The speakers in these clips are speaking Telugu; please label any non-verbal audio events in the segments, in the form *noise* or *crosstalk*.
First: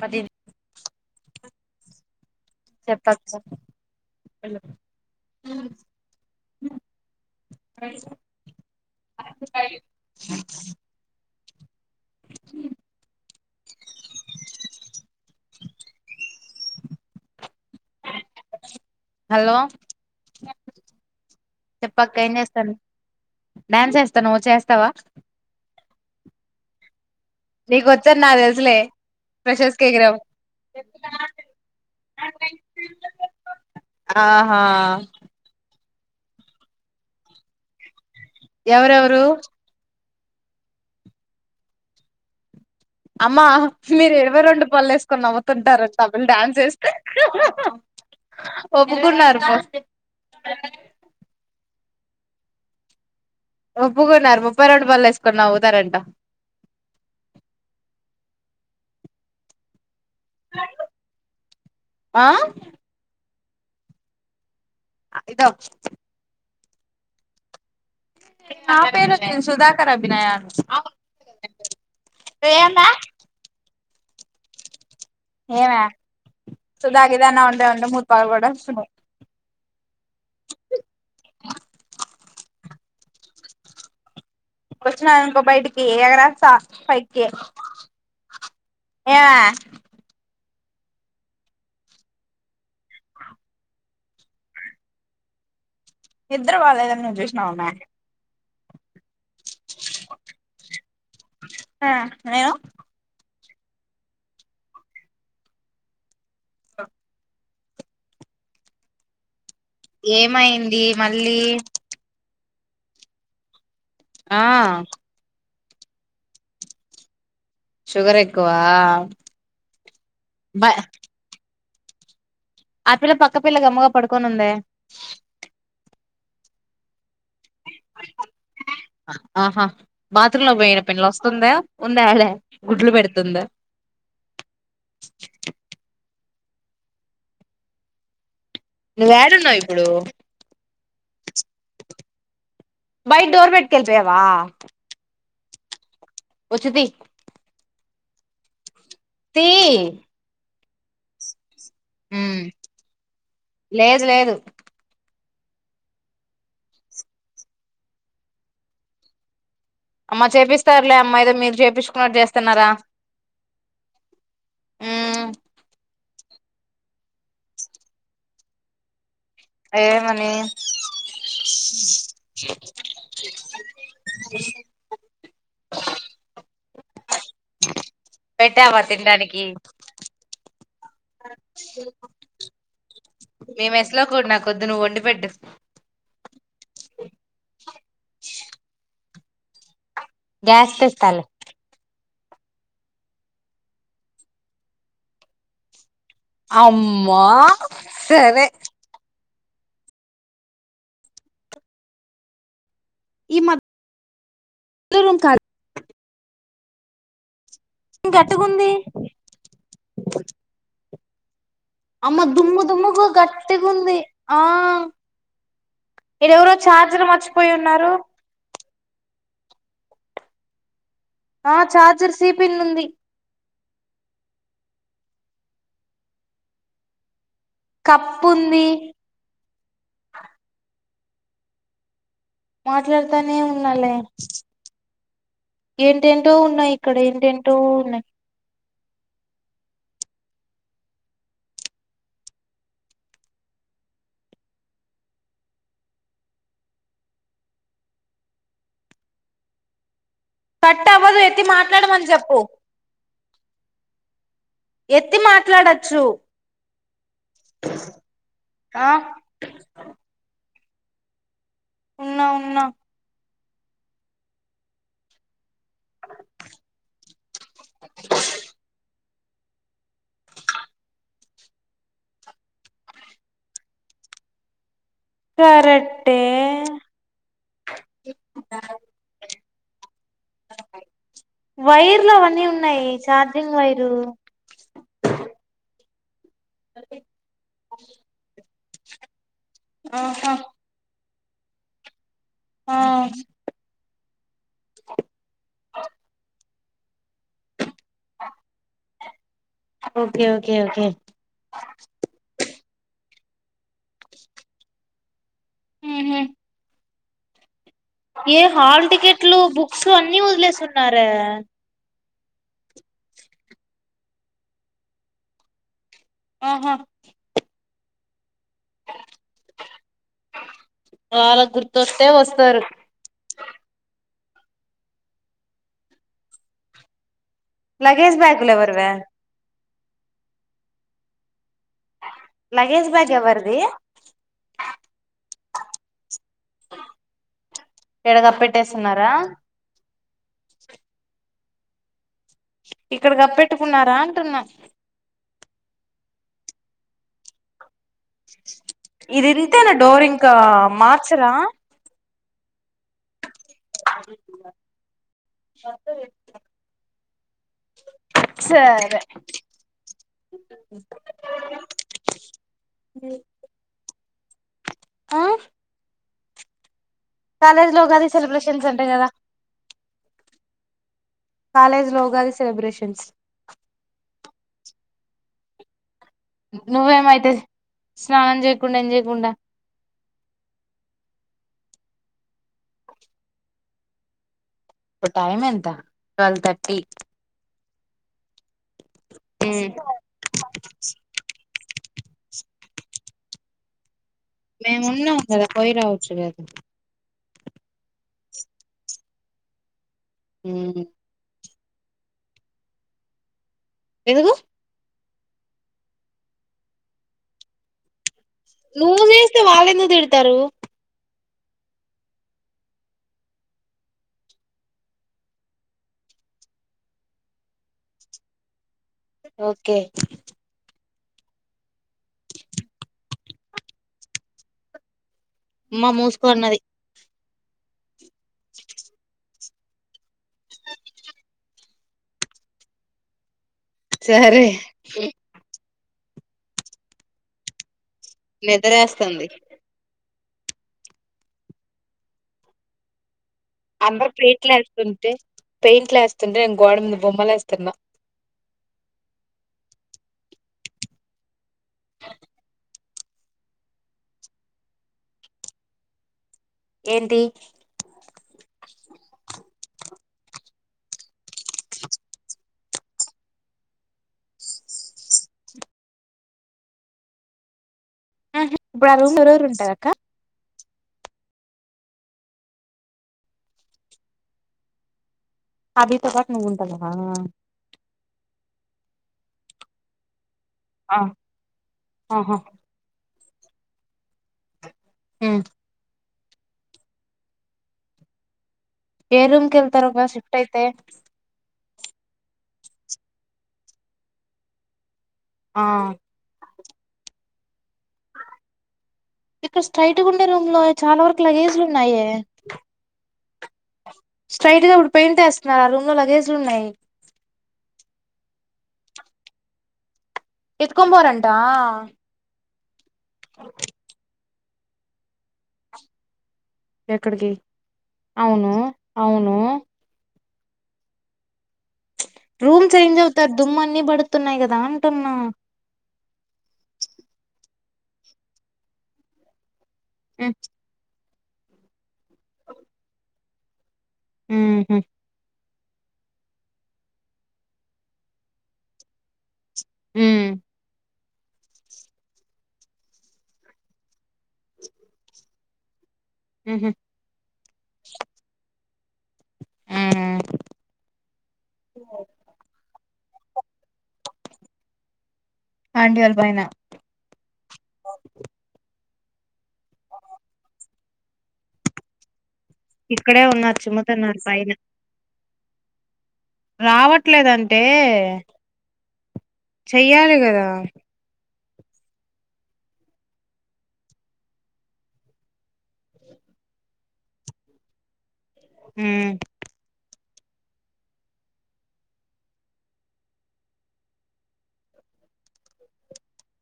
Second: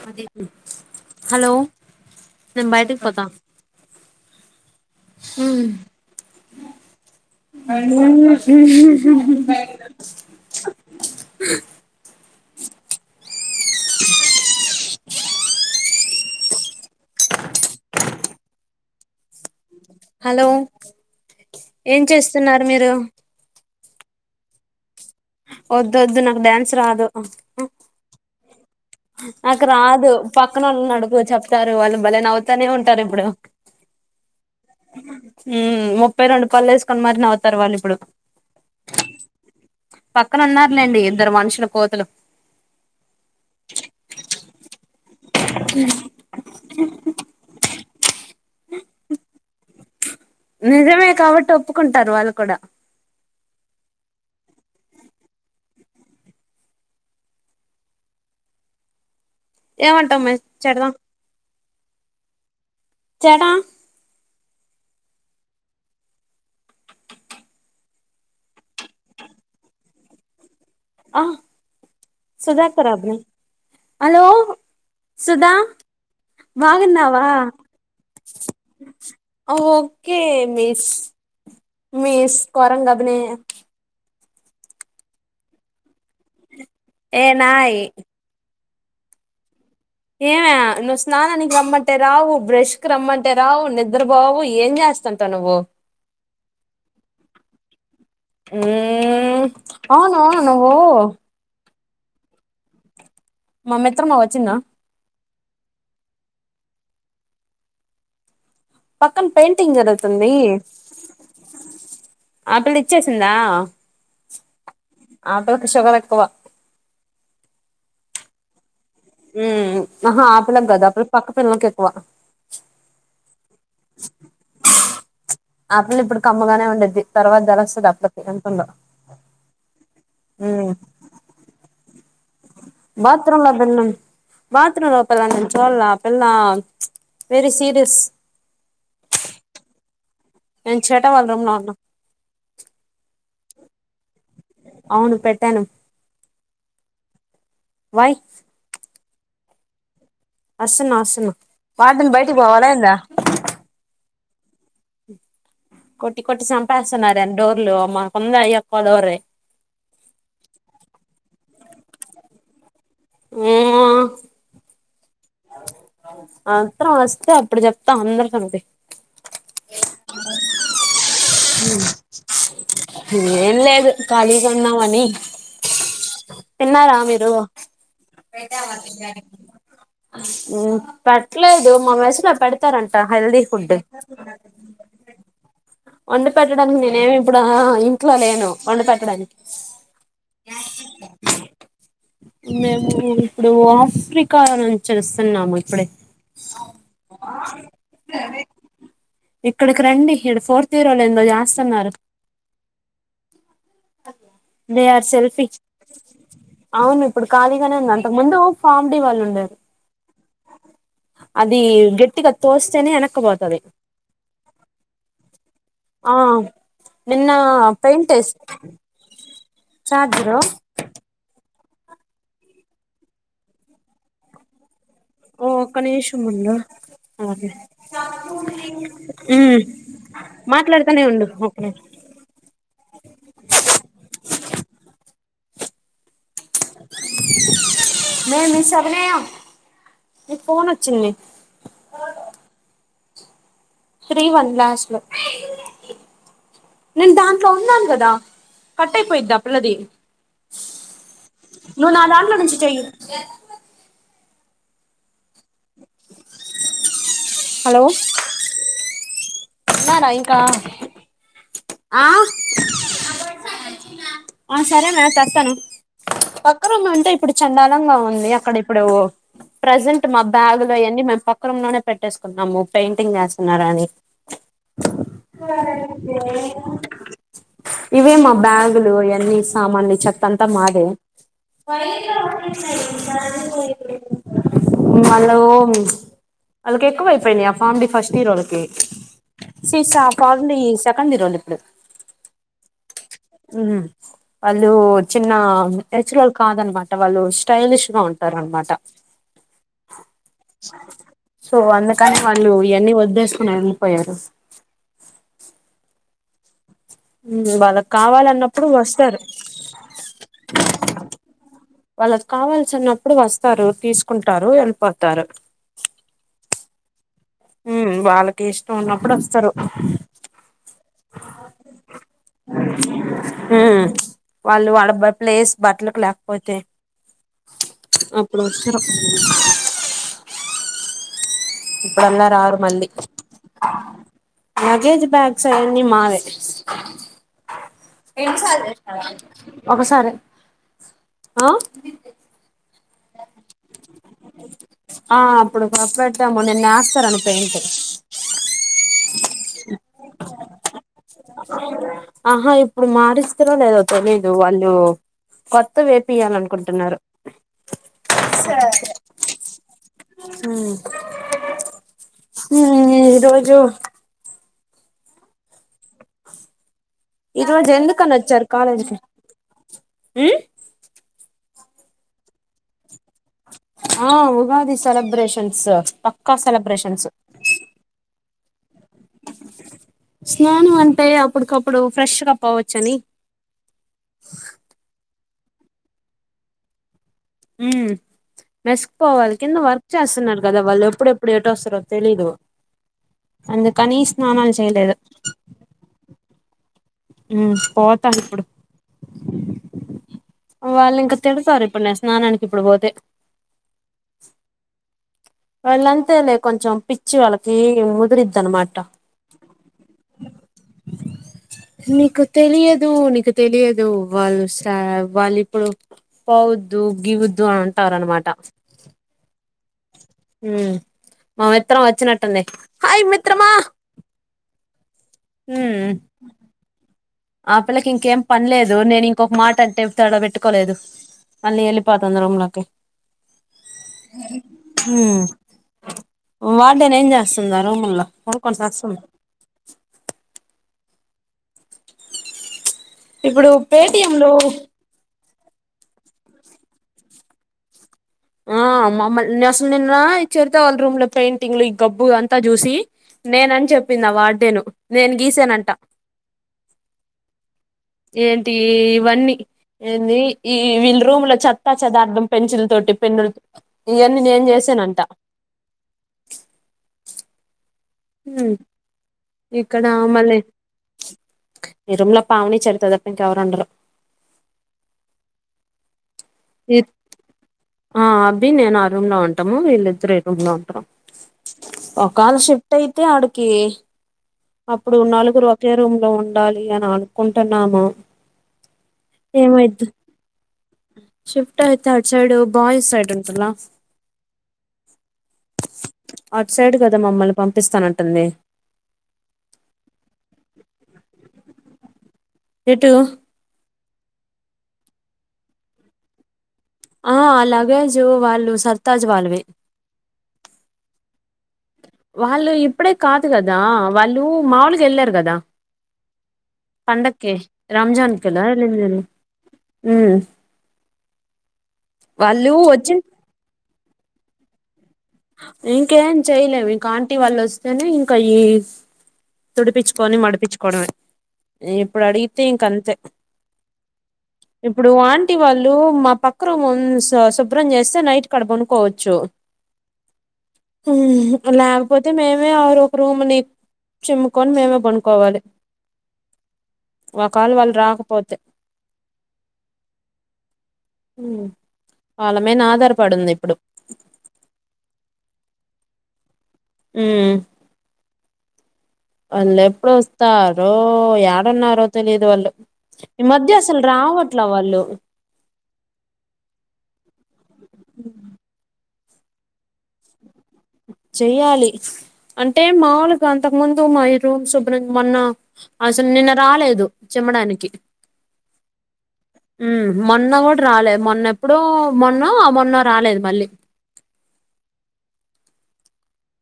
పది హలో నేను బయటకి పోతా హలో *unintelligible* ఉం ఇ హలో హలో ఏం చెప్పక్క చేస్తున్నారు చేస్తాను మీరు డ్యాన్స్ చేస్తా నువ్వు వచ్ఛచేస్తావా వద్దు వద్దు నాకు డ్యాన్స్ రాదు నీకు వచ్చా అని నా తెలుసులే నాకు ఫ్రెషర్స్ కి రాదు ఎగిరావ్ పక్కన వాళ్ళు నడుపు చెప్తారు వాళ్ళు భలేన అవుతానే ఉంటారు ఇప్పుడు ఆహా ముప్పై రెండు పళ్లు వేసుకొని మరి నవవుతారు వాళ్ళు ఇప్పుడు ఎవరెవరు పక్కనన్నారులేండి ఇద్దరు మనుషుల కోతలు అమ్మా మీరు ఎవ రెండు పళ్ళ వేసుకొని నవ్వుతుంటారు బులు డడాన్స్ వేస్తే ఒకు నరమ నిజమే కాబట్టి ఒప్పుకుంటారు వాళ్ళు కూడా ఒప్పుకున్నారు ముప్పై రెండు బళ్ళు వేసుకున్నా తారంట ఏమంటాం మ చెడదాం ఆ చడా ఇదో నా పేను నేను సుధాకర్ అభినయను ఆ ఏమే సుధాకరాబ్ హలో సుధా ఏమే సుధా గిధా వాగున్నావా అన్నా ఉంటే ఉంటే మూతి పగలగొట్టేస్తున్న ఓకే మస్ మీస్ కోరంగభనే వచ్చిన ఇంకో బయటికి ఏ ఎగ రాసా ఏనాయి ఏయావ ఏమే నువ్వు స్నానానికి రమ్మంటే రావు బ్రష్ కి రమ్మంటే రావు నిద్ర పోావు ఏం చేస్త స్త అంత నువ్వు ఇద్దర వాాలే త నుంచిష్నా మ ఉ అవును నువ్వు ఆ ఏను మామ్మి ఎత్ర మా వచ్చిన్న స పక్కన పెయింటింగ్ జరుగుతుంది ఏమైంది మళ్ళీ ఆటలి ఇచ్చేసిందా ఆ అద షుగర్ ఎక్కవ షుగర్ ఎక్కువ పిలా కదాప్పుడు పక్క పిల్లలు కేకువా ఆ పిల్ల పక్కపిల్ల గమ్మగా పడుకోనింది కమ్ముగానే ఉండద్ది తర్వాత జరస్తుంది ప్రతి గంటంలో ఆహా బాత్రూమ్ లో పోయిన పిల్ల వస్తుందా ఉందా ఆడే గుడ్లు పెడుతుందా బాత్రూమ్ లో పెం బాత్రూమ్ లోపలా చో లా వెర సీరియస్ నువ్వు ఏడున్నావు ఇప్పుడు ఎ చేటా వళరం నన్న బైట్ డోర్ బెట్కెల్పి అవా తనం వచ్చిది వయ్ తీ అసను అసను వాని బయటికి ఉమ్ పోవ అలా ఎందా లేదు లేదు కొట్టి కొట్టి సంపాస్తున్నారుారేని డోర్లు మాకుంద అ ఎక్కువ ోరే అమ్మ చేపిస్తారులే అమ్మా ఏదో మీరు చేయిించుకున్నట్టు చేస్తున్నారా ఊ.. మ్మో ఊ అం త్ర వస్తే అప్పుడు చెప్తా అందరి సంగతి ఏ మనీ ఏం లేదు ఖాళీగా ఉన్నామని తిన్నారా మీరు పెట్టావా తినడానికి పట్టలేదు మా మెస్ లో పెడతారంట హెల్ది మీ ఫుడ్ మెస్ లో కూడా నాకొద్దు నువ్వు వండి పెట్టు వండీ పెట్టడానికి నేనేమి ఇప్పుడు ఇంట్లో లేను వండు పెట్టడానికి గ్యాస్లిస్తార్లు మేము ఇప్పుడు ఆఫ్రికా నుంచిస్తున్నాము ఇప్పుడే ఆమ్మో సరే ఇక్కడికి రండి ఇక్క ఫోర్త్ ఇయరోలో ఎందో చేస్తున్నారు ఈ ద మధ్య ఆర్ రూమ్ సెల్ఫ అవును ఇప్పుడు ఖాళీగానే ఉంది అంతకు ముందు ఓ గట్టిగుంది ఫామ్ డీ వాళ్ళు ఉండారు అది అమ్మ గట్టిగా దుమ్ము తోస్తేనే దుమ్ముగా వెనక్కపోతది గట్టిగుంది ఆ ఆ ఈడెవరో చార్జర్ నిన్న మర్చిపోయి ఉన్నారు పైంటస్ట్ చార్జరు ఆ చార్జర్ సిపిన్ ఉంది ఓ ఒక్క నిమిషముందు కప్పు ఉంది అే మాట్లాడు ఉ ఓ కే మాట్లాడుతానే ఉన్నాలే ఏంటేంటో ఉన్నాయి ఇక్కడ ఏంటేంటో ఉన్నాయి మ మీ సప్పనియా మీ ఫోన్ వచ్చింది త్రీ వన్ లాస్ లో నేను దాంట్లో ఉన్నాను కదా కట్ అయిపోయిద్ద పిలది కరెట్ అవ్వదు ఎతి మాట్లాడమని చెప్పు నుంచి చెయ్యి ఎత్తి మాట్లాడొచ్చు ఆ న్నార ఇంకా ఆ ఉన్నా ఉన్నా ఆ సరే మే చేస్తాను పక్క్ర అంటే ఇప్పుడు చండాలంగా ఉంది అక్కడ ఇప్పుడు ప్రజెంట్ మా బ్యాగు్ లో ఇవన్నీ మేము పక్కన లోనే పెట్టేసుకున్నాము పెయింటింగ్ చేస్తున్నార అని తే కరెక్టే *unintelligible* ఇవే మా బ్యాగులువన్ని సామాన్లు చక్క తాన్త మాది వైర్లు అవన్నీ ఉన్నాయి ఛార్జింగ్ వైరు వాళ్ళు వాళ్ళకి ఎక్కువ అయిపోయినాయి ఆ ఫామ్ డి ఫస్ట్ ఇయర్ వాళ్ళకి సీస ఆహా ప్రజడ్ ఈ సెకండ్ హీరోలు ఇప్పుడు ఆ వాళ్ళు చిన్న నెచ్చర్ వాళ్ళు కాదనమాట వాళ్ళు స్టైలిష్ గా ఉంటారనమాట ఓకే ఓకే ఓకే సో అందుకని వాళ్ళు ఇవన్నీ వద్దే అ పోయారు ఉ ఊ వాళ్లకు ఏ హాల్ టికెట్లు బుక్స్లు అన్ని వదిలేస్తున్నార వాళ్ళకి కావాల్న్నప్పుడు వస్తారు తీసుకుంటారు వెళ్ళిపోతారు ఆహా ఉ వాళ్ళకి ఇష్టం ఉన్నప్పుడు వస్తారు ట వస్తరు మ్మ్ వాళ్ళు వాళ్ళ ప్లేస్ బట్టలకు లేకపోతే లగేజ్ బ్యాగులు అప్పుడుచ్చ ఎవరివే ఇప్పుడుల ఆరు మళ్ల్ి లగేజ్ బ్యాగ్ ఎవరిది లగేజ్ బ్యాగ్స్ అవన్నీ మావే ఈడ కప్పెట్టేస్తున్నారా ఒకసారి ఆ ఇక్కడ కప్పెట్టుకున్నారా అంటున్నా ఆ అప్పుడు కప్ప పెెడతాము నేను వేస్తాను పెయిట్ ఇది ఇంతేనా డోర్ ఇంకా మార్చరా ఆహా ఇ ఇప్పుడు మారిస్తారో లేదో తెలీదు వాళ్ళు కొత్త వేపియాల అనుకుంటున్నారు సరే హ ఈరోోజు ఆ ఈ కాలజ రోజు లో ఎందుకని వచ్చారు సెలిబ్రేషన్స్ అంట కాలేజీకి కద కాలేజ్ లో ఉగాది సెలబ్రేషన్స్ ఆ ఉగాది సెలబ్రేషన్స్ ప నువ్వేమైతే స్నాం చే స్నానం అంటేయి అప్పుటికప్పుడు ఇప్పుడు ఫ్రెష్గా పోవచ్చ అని టైమ్ ఎంత ట్వల్వ్ థర్టీ ఉ మెసుకుపోవాలి కింద వర్క్ చేస్తున్నారు కదా వాళ్ళు ఎప్పుడెప్పుడు తెలిదు అందు కని మేము ఉన్నాం కదా పోయి రావచ్చు కదా పోతాారు ఇప్పుడు వాళ్ళు ఇంకా తిడతారు ఇప్పు ఇప్పుడు న స్నానానికి ఇప్పుడు పోతే ఎందుకు వాళ్ళంతే లే కొంచెం పిచ్చి వాళ్ళకి ముదిరి నువ్ చేేస్తే వాళ్ళెన్నది ఇడతారు నీకు తెలియదు నీకు తెలియదు వాళ్ళు వాళ్ళ ఇప్పుడు పోౌద్దు గిగుద్దు అ అంటావ అనమాట ఓకే మా మిత్రం వచ్చినటునే హాయ్ మిత్రమా ఉమ్ అమ్మా మూసుకోన్నది ఆ పిల్లకి ఇంకేం పనిలేదు నేను ఇంకొక మాట అంటే తడా పెట్టుకోలేదు మళ్ళీ వెళి పంతొంద్రలాక సరే వాటినే ఏం చేస్తుందా రూముల్లో కొనుక్కొని చేస్తుంది నిద్రేస్తుంది ఇప్పుడు అంద పేటిఎం లో పెయింట్లు వేస్తుంటే పెయింట్లు వేస్తుంటే నేను గోడ మీద బొమ్మలు వేస్తున్నా ఆ మమ్మల్నిను అసలు నిన్న చేరితే వాళ్ళ రూమ్ లో పెయింటింగ్లు ఈ గబ్బు అంతా చూసి నేనని చెప్పిందా వాడదేను నేను గీసానంట *unintelligible* ఏంటి ఏంటి ఇవన్నీ ఏంది ఈ వీళ్ళ రూమ్ లో చెత్తా చదార్థం పెన్సిల్ తోటి పన్నుల ఇవన్నీ నేను చేసానంట హ ఇప్పుడు ఆ రూమ్ లో ఎవరెవరు ఉంటారు ఇక్కడ అక్క ఆమలే నిరుముల పావుని చరిత్రద పంక ఎవరండరు అభి త పాట్ నువుంట బ నే ఆ రూమ్ లో ఉంటాము వీళ్ళిద్దరు రూ లో ఉంటా ఆ ఒకళ ఆహా షిఫ్ట్ అయితే కి అప్పుడు నలుగురు ఒకే రూమ్ లో ఉ ఉండాలి అని అనుకుంటున్నాము ఏ రూమ్ కి వెళ్తారు ఏమైద్దో ఒకవేళ రూమ్ షిఫ్ట్ అయితే షిఫ్ట్ అయితే అడ్ సైడ్ బయ్స్ సైడ్ ఉంటల ఆ అటు సైడ్ కదా మమ్మల్ని పంపిస్తానంటుంది ఇక్కడ స్ట్రైట్గా ఉండే రూమ్ లో చాలా వరకు లగేజ్లు ఉన్నాయే ఎటు స్ట్రైట్ గా ఇప్పుడు పాయింటే ఆ రూమ్ లో లగేజ్లు ఉన్నాయి ఆ లాగేజ్ వాళ్ళు సర్తాజ్ వాళ్ళవి ఎత్తుకోం పోరంటా వాళ్ళు ఇప్పుడే కాదు కదా వాళ్ళు మాములుగా వెళ్ళారు కదా ఎక్కడికి పండక్కి రంజాన్ కి కదా అవును ఎల్లిండేది అవును ఊ రూమ్ వచ్చి చేంజ్ అవుతారు దుమ్ము అన్ని పడుతున్నాయి కదా అంటున్నా ఇంకేం చెయలేము ఇంకా ఆంటీ వాళ్ళు వస్తేనే ఇంకా ఈ తుడిపచ్చుకొని మడిపించుకోవడమే ఇప్పుడు అడిగితే ఇంక అంతే ఇప్పుడు ఆంటి వాళ్ళు డు మా పక్క రూమ్ శుభ్రం చేస్తే నైట్కి అడా పనుకోవచ్చు ఉ హు లేకపోతే మేమే ఆరు ఒక రూమ్ని చిమ్ముకొని మేమే కొనుకోవాలి ఉహు ఒక యల వాళ్ళు రాకపోతే ఉ వాళ్ళ మీద అధారి పడుంది ఇప్పుడు అంటి వాళ్ళపైన ఊ వాళ్ళు ఎప్పుడు వస్తారో ఎడ ఇక్కడే ఈ మధ్య ఉన్నారు అసలు చిమ్ముతున్నారు రావట్ల పైన వాళ్ళు రావట్లేదంటే చెయ్యాలి కదా చెయాలి అంటే మాముూలుగా అంతకు ముందు మా రూమ్ శుభ్రం మొన్న అసలు నిన్న రాలేదు అమ్మడానికి ఊ మొన్న కూడా రాలేదు మొన్న ఎప్పుడు మొన్నో మొన్న రాలేదు మళ్ళీ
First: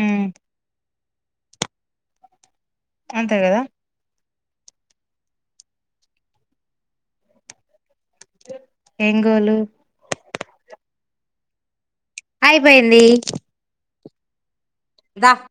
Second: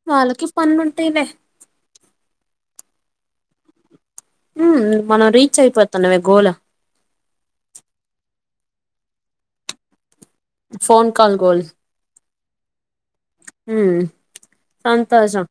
ఉమ్ వాళ్లకి పనులు ఉంటాయి లే అంతే కదా హు మనం రీచ్ అయిపోతున్నావే గోల్ ఎం గోల్ ఫోన్ కాల్ గోల్ అయిపోయింది ఉ సంతోషం